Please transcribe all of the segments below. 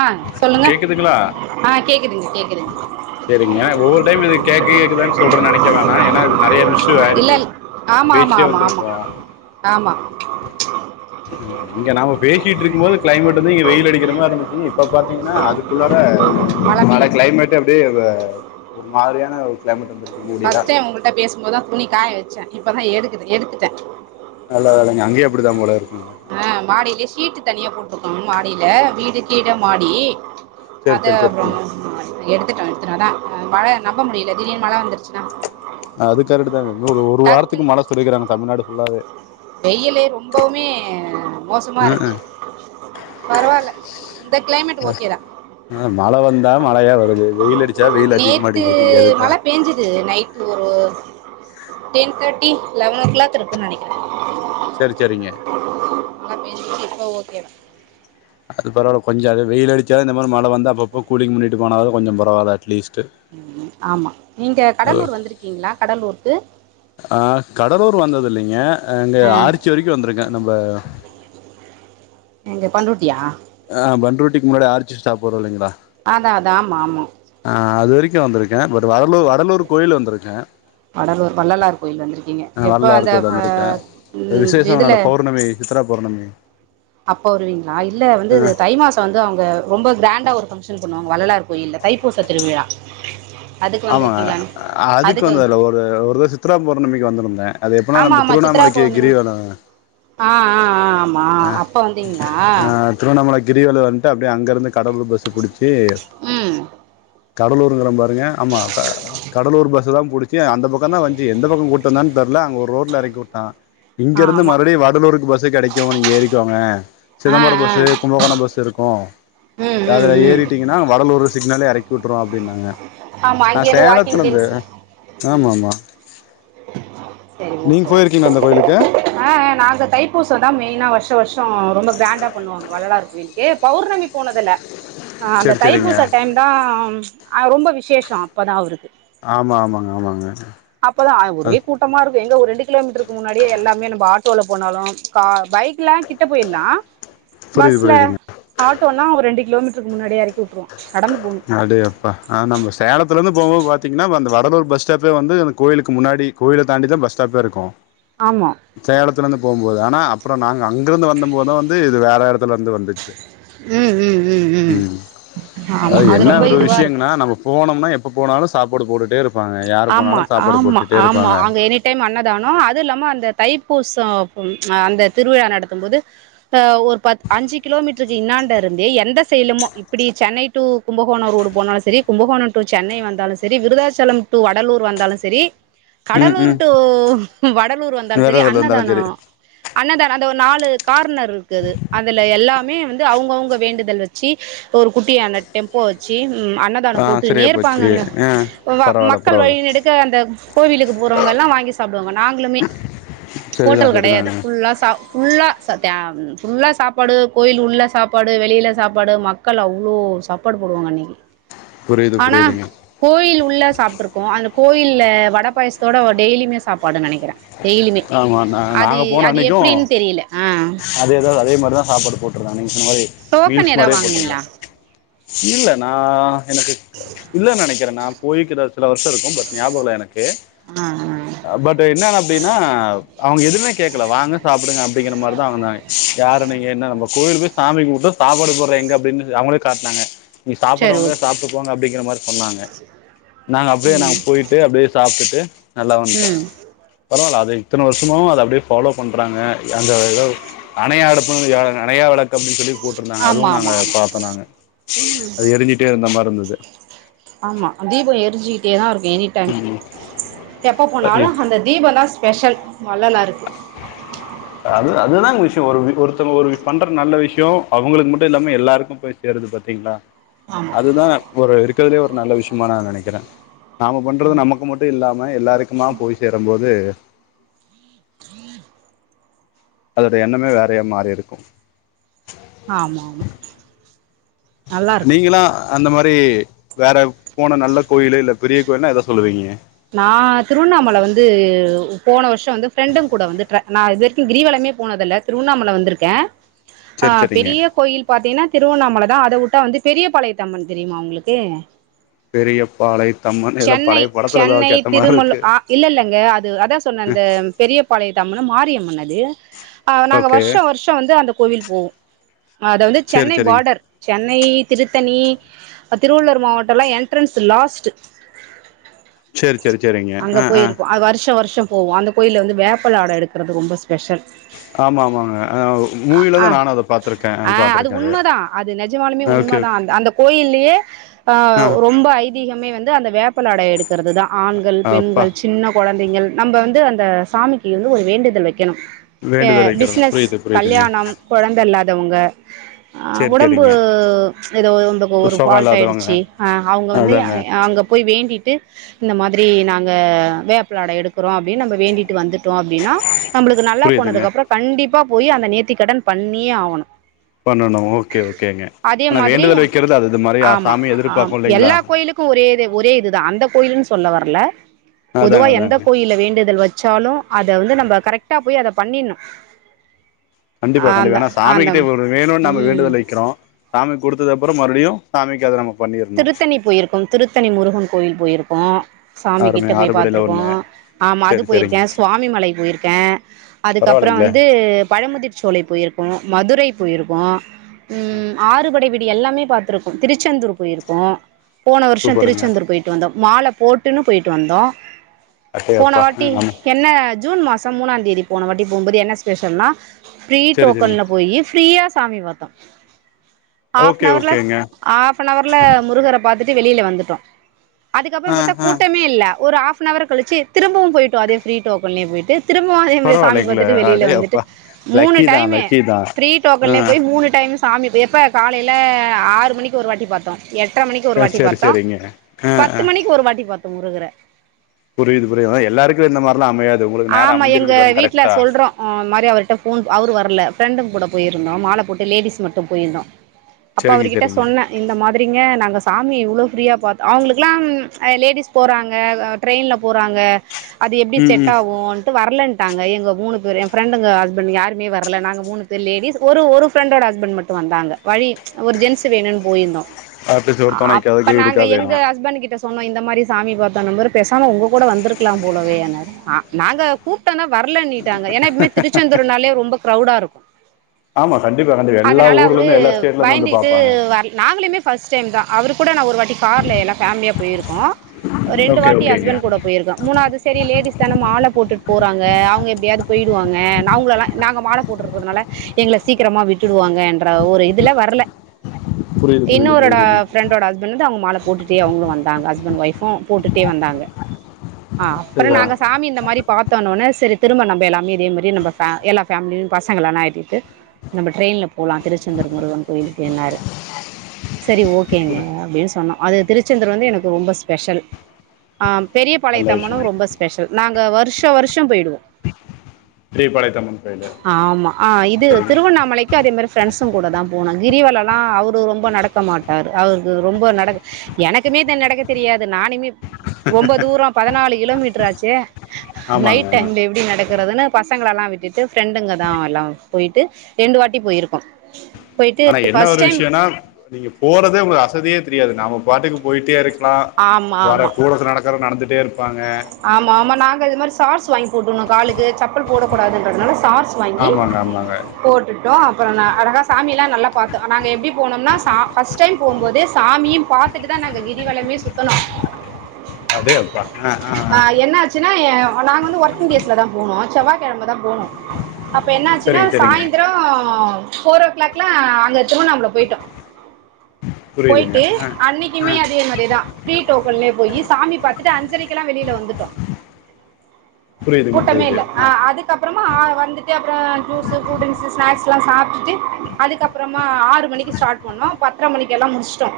ஆ சொல்லுங்க கேக்குதுங்களா ஆ கேக்குதுங்க கேக்குதுங்க சேரிங்க ஒவ்வொரு டைம் இது கேக்கு கேக்குதான் சொல்ற நெனைக்க வேணா ஏன்னா இது நெறைய மிஷ்யூ இல்ல ஆயிருக்கு இல் ஆமா ஆமா பேசிட்டே ஆமா ஆமா வந்திருப்போம் ஆமா இங்க நாம பேசிட்ருக்கு போது க்ளைமேட் வந்து இங்க வெயில் அடிக்கிற மா [unintelligible] இப்ப பாதீங்கனா அதுக்குள்ளார மழ க்ளைமேட் அப்டியே இப்ப ஒரு மாரியான ஒரு க்ளைமேட் வந்து சத்தே உங்கள்ட்ட பேசும்போதா துணி காயவெச்சே இப்பதா எடுக்து எடுத்துட்ட நல்லா வேலைங்க அங்யோ அப்டிதா போலருக்கு ஆ மாடிலியே ஷீட்டு தனியா போட்ருக்கோ மாடில வீடு கீட மாடி சரி அத சரி சரிங்க அப்றமா சும்மா இத எடுத் திட்டோ எட்த்திட்டோ அதா மழ நம்ப முடியல திடீன் மழை வந்துர்ச்சுனா அது காரெட்டுதாங்க இன்னு ஒரு வாரத்துக்கு டக்குன்னு மழை சொல்லிக்குறாங்க தமிழ்நாடு ஃபுல்லாவே ஏ மோசமா இருக்கு பரவால்ல இந்த க்ளைமேட்டு ஓகேதா மழ வந்தா மழையா வருது வெயில் அடிச்சா வெயில் அதிகமா நேத்து அடிக்குது மழ அதுதான் பேஞ்சுது நைட் ஒரு ten thirty eleven o'clock இருக்குன் நெனக்கிற செரி சேரிங்க நல்லா பேஞ்சுச்சு இப்ப ஓகேதா அது பரவால்ல கொஞ்ச அது வெயில் அடிச்சாலு இந்த மாரி மழவந்து அப்ப அப்ப கூலிங் பண்ணிட்டு போனாலாது கொஞ்ச பரவால்ல அட்லீஸ்ட்டு ஆமா நீங்க அது கடலூர் வந்துருக்கீங்ளா கடலூர்க்கு அ கடலூர் வந்தது இல்லிங்க அங்க ஆ ஆரிச்சி வரக்கு வந்துருக்க நம்ப எங்க பண்ரூட்டியா அ பண்ரூட்டிக் முன்னாடி ஆரிச்சி ஸ்டாப்பு வரு இல்லைங்ளா அதா அதா ஆமா ஆமா அ அது வரக்கு வந்துக்க பட் வடலூ வடலூர் கோயில் வந்துருக்கே வடலூர் வள்ளலார் கோயில் வந்துருக்கீங்க எப்ப வள்ளலார் அந்த கோயில் ஃப வந்திருக்கே ம் விசேஷம் எதுல நட பௌர்ணமி சித்ரா பவுர்ணமி அப்ப வருவீங்ளா இல்ல வந்துது தை மாஸ் த வந்து அவுங்க ரொம்ப கிராண்டா ஒரு ஃபங்ஷன் பண்ணுவாங்க வள்ளலார் கோயில்ல தைப்பூச திருவிழா அதுக்கு ஆமாங்க வந்திருக்கீங்களான்னு அதுக்கு வந்ததுல்ல ஒர் ஒருத சித்ரா பௌர்ணமிக்கு வந்துருந்தே அது எப்பனா நம்ப திருவண்ணாமலைக்கு கிரிவளோ அ அ அ ஆமா அப்ப வந்தீங்ளா திருவண்ணாமல கிரிவல வந்ட்டு அப்டே அங்கருந்து கடலூர் பஸ்ஸு புடுச்சு ம் கடலூருங்குற பாருங்க ஆமா கடலூர் பஸ்ஸ தா புடுச் சு அந்த பக்க தா வந்சு எந்த பக்க கூட்டு வாந்தா தெர்ல அங்க ஒரு ரோட்ல எறக்கி உட்டா இங்கருந்து ஆமா மறுவ்டி வடலூருக்கு பஸ்ஸு கெடக் அ நீங்க ஏறிக்கோங்க ஆ சிதம்பர ஆ பஸ்ஸு கும்பகோணோ பஸ்ஸு இருக்கு ம் ம் அதுல ம் ஏறிட்டி கிங்கனா வடலூரு சிக்னலே எறக் கூட்ரோ அப்டின்னாங்க ஆமா அ அங்கேருந்து வாக்கிங் சேலத்துலந்து டென்ஸ் ஆமா ம் ஆமா நீங் போயிருக்கீங்ளா அந்த கோய்லுக்கு அ அ நாங்க தைப்பூசதா மெயினா வர்ஷ வர்ஷோ ரொம்ப கிராண்டா பண்ணுவாங்க வள்ளலார் கோய்லு ஏ பௌர்ணமி போனதுல்ல அ அந்த செரி செரிங்க தைப்பூச டைம் தா அ ரொம்ப விசேஷா அப்பதா அவ்ருக்கு ஆமா ஆமாங்க ஆமாங்க அப்பதா அ அது ஒரே கூட் டமாருக்கு எங்க ஒரு ரெண்டு கிலோமீட்ருக்கு முன்னாடியே எல்லாமே நம்ப ஆட்டோல போனாலு கா பைக்லா கிட்ட போயில்லா புரியுது பஸ்ல புரியுதுங்க ஆட்டோனா ஒரு ரெண்டு கிலோமீட்ருக் முன்னாடே எறக்கி உட்ருவா நடந்து போணு அடே அப்பா அ நம்ப சேலத்துலேந்து போம்போது பாத்தீங்னா அப்ப அந்த வடலூர் பஸ் ஸ்டாப்பே வந்து அந்த கோயிலுக்கு முன்னாடி கோயில தாண்டிதா பஸ் ஸ்டாப்பே இருக்கு ஆமா சேலத்துலேந்து போம்போது அனா அப்ரோ நாங்க அங்கிருந்து வந்த மோத்தா வந்து இது வேற எடத்துலருந்து வந்துச்சு ம் ம் ம் ம் ஆமா அதாது அது என்ன ரொம்ப ஒரு இதுவா இருக்கு விஷ்யங்னா நம்ம போனம்னா எப்ப போனாலு சாப்பாடு போட்டுட்டேருப் பாங்க யாரு போனாலு சாப்பாடு போட்டுட்டே இருப்பாங்க டேம் அண்ணதானோ அது இல்லாம அந்த தைப்பூசோ அந்த திருவிழா நடத்தும்போது த ஒரு பத் அஞ்சு கிலோமீட்ருக்கு இன்னாண்ட இருந்தே எந்த செய்லுமோ இப்புடி சென்னை டூ கும்பகோண ரோடு போனாலு செரி கும்பகோணா டூ சென்னை வந்தாலு செரி விருதாச்சலம் டூ வடலூர் வந்தாலு செரி ம் கடலூர் ம் டூ வடலூர் வந்தாலு வேற செரி எதுல இருந்தாலு அன்னதானோ செரி அன்னதானோ அந்த ஒர் நாலு கார்னர் இருக்கு அது அதுல எல்லாமே வந்து அவுங்கவுங்க வேண்டுதல் வச்சி ஒரு குட்டியான டெம்போ வச்சு அன்னதானோ ஆ சரியா போட்டுனே போச்சு இர்ப்பாங்கங்க ஆ வா பரவால்ல மக் கள் பரவால்ல வழி நெடுக்க அந்த கோவிலுக்கு போறவங்வுக் எல்லா வாங்கி சாப்டுவாங்க நாங்ளுமே சரிதா ஹோட்டல் கடையாது சரிதாங்க ஃபுல்லா சாவ் ஃபுல்லா சத்யாம் ஃபுல்லா சாப்பாடு கோயில் உள்ள சாப்பாடு வெளில சாப்பாடு மக் கள் அவ்ளோ சாப்பாடு போடுவாங்க அன்னைக்கி புரியுது ஆனா புரியுதுங்க கோயில் உள்ள சாப்ட்ரு கோ அந்த கோயில்ல வட பாயஸ்த்தோட டெய்லியுமே சாப்பாடு நனக்கிற டெய்லிமே ஆமா நா அது அது எப்புடின் தெரியில அது எதாவ்து அதே மாரிதா சாப்பாடு போட்ருந்தாங்க நீங் சொன்ன மாரி டோக்கன் மீல்ஸ் எதா மாரியே வாங்குனீங்களா போட்ருந்தாங் இல்ல நா எனக்கு இல்ல நெனக்கிற நா போய்க்குத சில வர்ஷ இருக்கு பட் ஞாபக்ல்ல எனக்கு ஆ ஆ பட் என்னன் அப்டினா அவங்க எதுமே கேக்கல வாங்க சாப்புடுங்க அப்டிங்கிற மாரு தா அவுங் தாங்க யாரு நீங்க என்ன நம்ப கோயலு போய் சாமி கும்முட்டோ சாப்பாடு போட்ற எங்க அப்டின் அவங்களே காட்னாங்க நீங்க சரி சாப்புற்றவுங்க ஓகே சாப்ட்டு போங்க அப்டிங்கிற மாரி சொன்னாங்க நாங்க அப்டே ம் நாங்க போயிட்டு அப்டே சாப்ட்டுட்டு நல்லா வந்துட்ட ம் பரவால்ல அத இத்தன வர்ஷமு அத அப்டே ஃபாலோ பண்றாங்க எங்கவ் எதோ யா அடுப்புங்கு யாழு நனயா விளக்கு அப்டின் சொல்லி போட்ருந்தாங்க ஆமா அதுவு நாங்க ஆமா ஆமா பாத்தோ நாங்க அது எரிஞ்சிட் டே இருந்த மார்ருந்துது ஆமா தீபொ எரிஞ்சுக்கிட்டேதா இருக்கு எனி டேன் எப்போ போனாலு ம் அந்த தீபொந்தா ஸ்பெஷல் வள்ளலாருக்கு அது அதுதாங் விஷ்யோ ஒருவி ஒருத்தங்க ஒருவி பண்ற நல்ல விஷ்யோ அவுங்களுக்கு மட்டு இல்லாம எல்லாருக்கு போய் தேருது பாத்தீங்ளா ஆமா அதுதா ஒரு இருக்கற்துலே ஒரு நல்ல விஷிமா நா நனக்கிற நாம பண்றது ம் நமக்கு மட்டு இல்லாம எல்லாருக்குமா போய் சேரம்போது அதோட எண்ணமே வேறைய மாறிருக்கு ஆமா ஆமா நல்லாருக்கு நீங்குளா அந்த மாரி வேறு போன நல்ல கோயில இல்ல பெரிய கோயில்னா எத சொல்லுவீங்க நா திருவண்ணாமல வந்து போன வர்ஷ வந்து ஃப்ரெண்டுங் கூட வந்து ட்ர நா இது வரிக்கு கிரிவலமே போனதுல்ல திருவண்ணாமல வந்திருக்க ஆ சரி சரிங்க பெரிய கோயில் பாத்தீங்ன்னா திருவண்ணாமல தா அத உட்டா வந்து பெரிய பாளயத்தம்மன் தெரியுமா உங்ளுக்கு பெரிய பாலை தம்மன் இல்ல சென்னை பழைய பட சென்னை திருமள்ளு அ இல்லல்லங்க அது அதா சொன்ன இந்த பெரியப்பாளயத்தம்மன் மாரியம்மன் அது ஆவ் நாங்க ஓகே வர்ஷ வர்ஷ வந்து அந்த கோவில் போவோ அத வந்து சரி சென்னை சரி பாடர் சென்னை திருத்தணி அ திருவள்ளூர் மாவட்டல்லா என்ட்ரன்ஸ் லாஸ்ட்டு சரி சரி சரிங்க அங்க ஆ ஆ போயிருக்கு அ வர்ஷ வர்ஷம் ஓவ் அந்த கோயில்ல வந்து வேப்பல ஆட எடுக்குறது ரொம்ப ஸ்பெஷல் ஆம் ஆமாங்க அவ் ஆ மூவிலதா நானு அத பாத்துருக்கே ஆ அது பாத்துருக்க அது உண்மதா அது நெஜமானாலுமே ஓகே ஓகே உண்மதா அந்த அந்த கோயில்லியே அ ஆ ரொம்ப ஐ தீகமே வந்து அந்த வேப்பல ஆட எடுக்குறதுதா ஆண்கள் அப்பா பெண்கள் சின்ன கொழந்தைங்கள் நம்ப வந்து அந்த சாமிக்கி வந்து ஒரு வேண்டுதல் வக்கணு ஏ வேண்டுதல் வைக்கிறது பிஸ்னஸ் புரியுது புரியுதுங்க கல்யாணம் கொழந்த இல்லாதவுங்க அ சேரி உடம்பு சேரிங்க எதோ ஒரு இந்தகு ஒரு சுகம் ஃபால்ட் இல்லாதவங்க ஆயிடுச்சு அ அவுங்க வந்து அதாங்க அங்க போய் வேண்டிட்டு இந்த மாரி நாங்க வேப்பலாடவ் எடுக்கிறோ அப்டின்னு நம்ம வேண்டிட்டு வந்துட்டோ அப்டின்னா நம்மளுக்கு நல்லா புரியுதுங்க போனதுக்குப்புற கண்டிப்பா போய் அந்த நேத்திக்க கடன் பண்ணியே ஆகணு பண்ணனு ஓகே ஓகேங்க ஆனா மாதிரி வேண்டுதல் வைக்கிறது சாமி அது இது மாரி ஆமா சாிய ஆமா எதிர்பார்க்கோ இல்லேங்களா எல்லா கோயிலுக்கு ஒரே ஒரே இதுதா அந்த கோயிலன்னு சொல்ல வரல பொதுவா அதாங்க எந்த அதாங்க கோயில வேண்டுதல் வச்சாலும் அத வந்து நம்ம கரெக்டா போய் அதை பண்ணிடணு கண்டிப்பா கண்டிப்பா ஏனா சா அந்த கிட்ட ஒரு வேணும்னு நம்ம ம் வேண்டுதல வைக்கிறோ சாமி கொடுத்ததுப்புற மறுபடியு சாமி க அ அத நம திருத்தணி போயிருக்கோ திருத்தணி முருகன் கோய போயிருக்கோ சாமி அருமை கிட்ட போய் ஆறுபடையில பாத்திருக்கோ ஒண்ணு ஆமா அது சேரி சேரிங்க போயிருக்கே சுவாமி மலை போயிருக்கே அது அப்ற பரவாயில்லைங்களே வந்து பழமுதிர்சோலை சோலை போயிருக்கோ மதுரை போயிருக்கோ ம் ஆறுபடை விட்டு இப்டி எல்லாமே பாத்திருக்கோ திருச்செந்தூர் போய் இருக்கோபோன வருஷம் சூப்பருங்க திருச்செந்தூர் போயிட்டு வந்தோ மாலை போட்டுன்னு போயிட்டு வந்தோ அட்டே போன அப்பா வாட்டி நம்ம என்ன ஜூன் மாச மூணாம் தேதி போன வாட்டி போகுபோது என்ன ஸ்பெஷல்னா ஃப்ரீ சேரி சேரிங்க டோக்கன்ல போயி ஃப்ரீயா சாமி பாத்தோ ஓகே ஹாப்ன்வர்ல ஓகேங்க ஹாப் அன் அவர்ல முருகரை பாத்துட்டு வெளியில வந்துட்டோ அதுக்கப்புற ஆ பத்தா ஆ கூட்டேமே இல்ல ஒரு ஹாப் அன் ஹவர் கழிச்சு திரும்பவு போயிட்டோ அதே ஃப்ரீ டோக்கன்லே போயிட்டு திரும்பவும் அதே மாரி சாமி பரவாயில்லைங்களே பாத்துட்டு வெளியில அடே வந்துட்டு அப்பா மூணு லக்கி தா டைம்மு லக்கி தா ஃப்ரீ ஆ டோக்கன்லயே போய் மூணு டைம் சா சாமி எப்போ காலையி ஆறு மணிக்கு ஒரு வாட்டி பாத்தோ எட்டரை மணிக்கு ஒரு வாட்டி செரி பாத்தோ செரிங்க ஆ பத்து ஆ மணிக்கு ஒரு வாட்டி பாத்தோ முருகர புரியுது புரியுதா எல்லாருக்கு இந்த மாரிலா அமையாது உங்க நேரம் அமஞ்சுருக்கு பாரு கரெக்டா ஆ இது மாரி அவர்கிட்ட ஃபோன் அவரு வரல ஃப்ரெண்டும கூடபோயிருந்தோ மாலை போட்டு லேடிஸ் மட்டு போயிருந்தோ அப்ப அவர் செரிங்க கிட்ட செரிங்க சொன்ன இந்த மாரிங்க நாங்க சாமி இவ்வளோ ஃப்ரீயா பார்த்தோ அவங்களுக்குலாமலேடிஸ் போறாங்க ட்ரெயின்ல போறாங்க அது எப்படி ம் செட் ம் அவுங்கட்டு வர்லன்டாங்க எங்க மூணு பேர் எங்க ஃபிரண்டுங்க ஹஸ்பண்டுங்க யாருமே வரல நாங்க மூணு பேர் லேடிஸ் ஒரு ஒரு ஃப்ரெண்டோட ஹஸ்பண்ட் மட்டு வந்தாங்க வழி ஒரு ஜென்ஸ் வேணும்னு போயிருந்தோ ஆர்டிஸ்ட் ஒரு தொணைக்காக அப்ப நாங்க கைடுக்கா எங்க வேணு ஹஸ்பண்ட கிட்ட சொல்லி சொன்னோ இந்த மாதிரி சாமி பாத்தன மாரி பேசாம உங்க கூட வந்திருக்கலா போலவே இன்னாறு நாங்க கூப்டந்தா வரலநீட்டாங்க ஏன்னா எப்பவுமே திருச்செந்தூர்னாலயே ரொம்ப கிரவுடா இருக்கு ஆமா கண்டிப்பா கண்டிப்பா எல்லா அதனால ஊர்ல அவரு இருந்து எல்லா ஸ்டேட்ல இருந்து வந்து பயந்துகிட்டு பாப்பாங்க வரல நாங்களுமே பர்ஸ்ட் டைதா அவரு கூட நா ஒரு வாட்டி கார்ல எல்லா பேமிலியா போயிருக்கோ ரெண்டு ஓகே வாட்டி ஓகேங்க ஹஸ்பண்ட் கூட போயிருக்கோ மூணாவது சேரி லேடிஸ் த்தான மாலை போட்டுட்டு போறாங்க அவங்க எப்படியாவது போயிடுவாங்க நா அவங்களளா எல்லா நாங்க மாலை போட்டுருக்கறதுனால எங்களை சீக்கிரமா விட்டுவாங்க என்ற ஒரு இதுல வரல புரியுது புரியுது இன்னோரட புரியுதுங்க ஃப்ரெண்டோட ஹெஸ்பண்ட் வந்து அவங்க மாலை போட்டுட்டே அவுங்கலும் வந்தாங்க ஹஸ்பண்ட் ஒய்ஃபும் போட்டுகிட்டே வந்தாங்க ஆ அப்புற சரியா நாங்க காமி இந்த மாரி பாத்தோ இன்ன உடனே செரி திரும்ப நம்ப எல்லாமே இதே மாதிரி நம்ப எல்லா ஃபேமிலியு பசங்கள எல்லா இட்டுகிட்டு நம்ம ட்ரெயின்ல போலா திருச்செந்தூர் முருகன் கோயிலுக்கு இன்னாரு சரி ஓகேங்க அப்படின்னு சொன்னோ அது திருச்செந்தூர் வந்து எனக்கு ரொம்ப ஸ்பெஷல் ஆ நல்ல பெரியபாளையத்தம்மனும் விஷயங்க ரொம்ப ஸ்பெஷல் நாங்க வருஷம் வருஷம் போயிடுவோ ஸ்ரீபாளையத்தம்மன் கோயிலு ஆமா ஆ இது செரிங்க திருவண்ணாமலைக்கு க்காடு இது மாரி ஃப்ரெண்ட்ஸு கூட தா போனோ கிரிவலலா அவர் ரொம்ப நடக்க மாட்டார் அவருக்கு ரொம்ப நடக்க எனக்குமே தா நடக்க தெரியாது நானுமே ரொம்ப தூர பதனாலு கிலோமீட்ரு ஆச்சே நைட் ஆமாங்க ஆமா. டைம்ல எப்டி நடக்கறதுன்னு பசங்களலா விட்டுட்டு ஃப்ரெண்டுங்க தா எல்லா பொயிட்டு ரெண்டு வாட்டி பொயிர்க்கோ பொயிட்டு ஆனா என்ன ஃபர்ஸ்ட் ஒரு டைம் விஷயம்னா நீங்க போறதே ஒங்ளுக்கு அசதியே தெரியாது நாம பாட்டுக்கு பொயிட்டே இருக்கலா ஆமா வர ஆமா கூட நட க்ற நடந்திட்டே இருப்பாங்க ஆமா ஆமா நாங்க இது மாரி சாக்ஸ் வாங்கி போட்டுகினோ காலு இது செப்பல் போடக் கூடாதுன்றதுனால சாக்ஸ் வாங்கி ஆமாங்க ஆமாங்க போட்டுட் டு தா அப்றோ நா அழகா சாமி எல்லாம் நல்லா பாத்தோ நாங்க எப்டிபோனம்னா சா ஃபர்ஸ்ட் டைம் போம்போதே சாமியு பாத் துட்டு தா நாங்க கிரி வலமே சுத்துணோ அடே அப்பா அ அ ஆ என்ன ஆச்சுன்னா நாங்க வந்து ஒர்க்கிங் டேஸ்ல தா போனோ செவ்வாகெழமதா போனோ அப்ப என்ன ஆச்சுன்னா சரிங்க சரிங்க சாய்ந்ரோ ஃபோரோ ஓ கிளாக்லா அங்க திருவண்ணாமல பொயிட்டோ புரியுதுங்க பொயிட்டு ஆ அன்னிக்குமே ஆ அதே மாரிதா ஃப்ரி டோக்கன்லே போயி சாமி பாத்துட்டு அஞ்சரைக்லா வெளியில வந்துட்டோ புரியுதுங்க கூட்டமே புரியுது இல்ல ஆ அதுக்கப்றமா வந்துட்டு அப்றோ ஜூஸு கூல்ரிங்ஸு ஸ்நாக்ஸ்லா சாப்டுட்டு அதுக்கப்றமா ஆறு மணிக்கு ஸ்டார்ட் பண்ணோ பத்ர மணிக்கெல்லா முடிச்டோ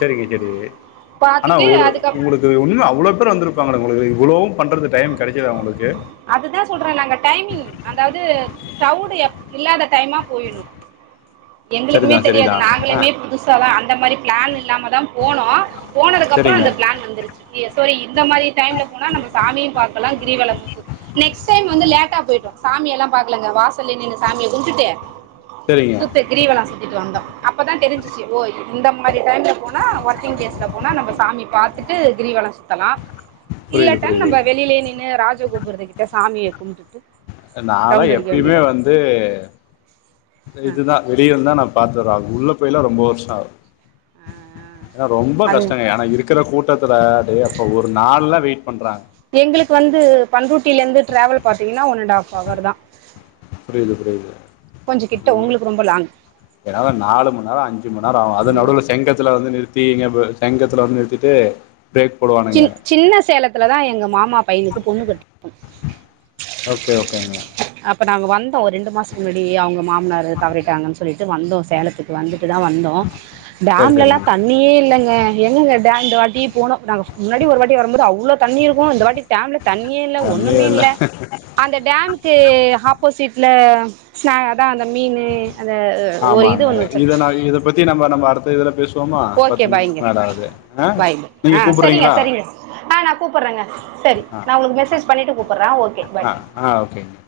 செரிங்க செரிங்க ஆனா பார்த்துட்டு ஒரு அதுக்கப் உங்களுக்கு இன்ன அவ்ள பேர் வந்துருப்பாங்களே உங்களுக்கு இவ்ளவு பண்றதுக் டைம் கெடச்சதா ஒங்ளுக்கு அதுதா சொல்றே நாங்க டைமிங் அதாது கிளவ்டு எப் இல்லாத டைமா பொயிணு எங்ளுக்குமே சரிதா தெரியாது சரிதா ஆ நாங்களுமே புதுசாதா அந்த மாரி பிளான் இல்லாம தா போனோ போனதுக்கு அப்றோ சரிங்க அந்த பிளான் வந்துருச்சி செரி இந்த மாரி டைம்ல போனா நம்ம சாமியு பாக்லா கிரகவலமு சுத் நெக்ஸ்ட் டைம் வந்து லேட்டா பொயிட்டோ சாமியெல்லா பாக்லங்க வாசல்லே நின்னு சாமிய கும்டுட்டு சரிங்க சுத்திட் கிரிவலம் சுத்திட்டு வந்தோ அப்ப தா தெரிஞ்சிச்சி ஓ இந்த மாரி டைம்ல போனா ஒர்க்கிங் டேஸ்ல போனா நம்ம சாமி பாத் துட்டு கிரிவல சுத்தலா புரியுது இல்லாட்டா புரியுது நம்ம வெளியிலே நின்னு ராஜகோபுரத்து கிட்ட சாமிய கும்டுட்டு நாலா எப்பயுமே வந்து ஆ இதுதா வெளிய இருந்துதா நா பாத்து ஆகு உள்ள போய்லா ரொம்ப வர்ஷ ஆகுது ஆ ஏனா ரொம்ப அது கஷ்டங்க ஆனா இருக் கிற கூட்டத்துல அடே அப்போ ஒரு நாள்லா வெயிட் பண்றாங்க எங்ளுக்கு வந்து பண்ரூட்டில இருந்து டிராவல் பாத்தீங்கனா ஒன் அண்ட் ஆஃப் ஹவர் தா புரிது புரிது கிட்ட நீங்க உங்களுக்கு ரொம்ப லாங் [unintelligible] நாலு மண்நேர அஞ்சு மண்நேர ஆகு அது நடுவுல செங்கத்துல வந்து நிற் டீ இங்க ப சங்கத்துல வந்து நிறுத்திட்டு பிரேக் போடுவா சின் சின்ன சேலத்துல தா எங்க மாமா பையனுக்கு பொண்ணு கட்னோ ஓகே ஓகேங்க அப்ப நாங்க வந்தோ ஒரு ரெண்டு மாசத்துக்கு முன்னாடி அவங்க மாமனாரு தவறிட்டாங்கன்னு சொல்லிட்டு வந்தோ சேலத்துக்கு வந்துட்டு தா வந்தோ சரி டேம்லெல்லா சரிங்க தண்ணி தண்ணியே இல்லங்க எங்கெங்க டேம் இந்த வாட்டி போனோ நாங்க முன்னாடி ஒரு வாட்டி வரம்போது அவ்ளோ தண்ணி இருக்கு இந்த வாட்டி டேம்ல தண்ணியே இல்ல கம்மியே ஒண்ணுமே இல்லை இல்ல அந்த டேமுக்கு ஆப்போசிட்ல [unintelligible] அதா அந்த மீனு அந்த ஒரு ஆமாங்க இது ஒன்று இத வச்சுருக்கோம் நா இத பத்தி நம்ப நம்ப அடுத்த இதுல பேசு ஓகே பாய்ங்க பாய்ங்க ஆ நீங்கள் செரிங்க கூப்பிட்றீங்களா செரிங்க ஆ நா கூப்பட்றங்க செரி ஆ நா உங்களுக் மெசேஜ் பண்ணிட்டு கூப்பட்றே ஓகே பாய் ஆ ஆ ஓகேங்க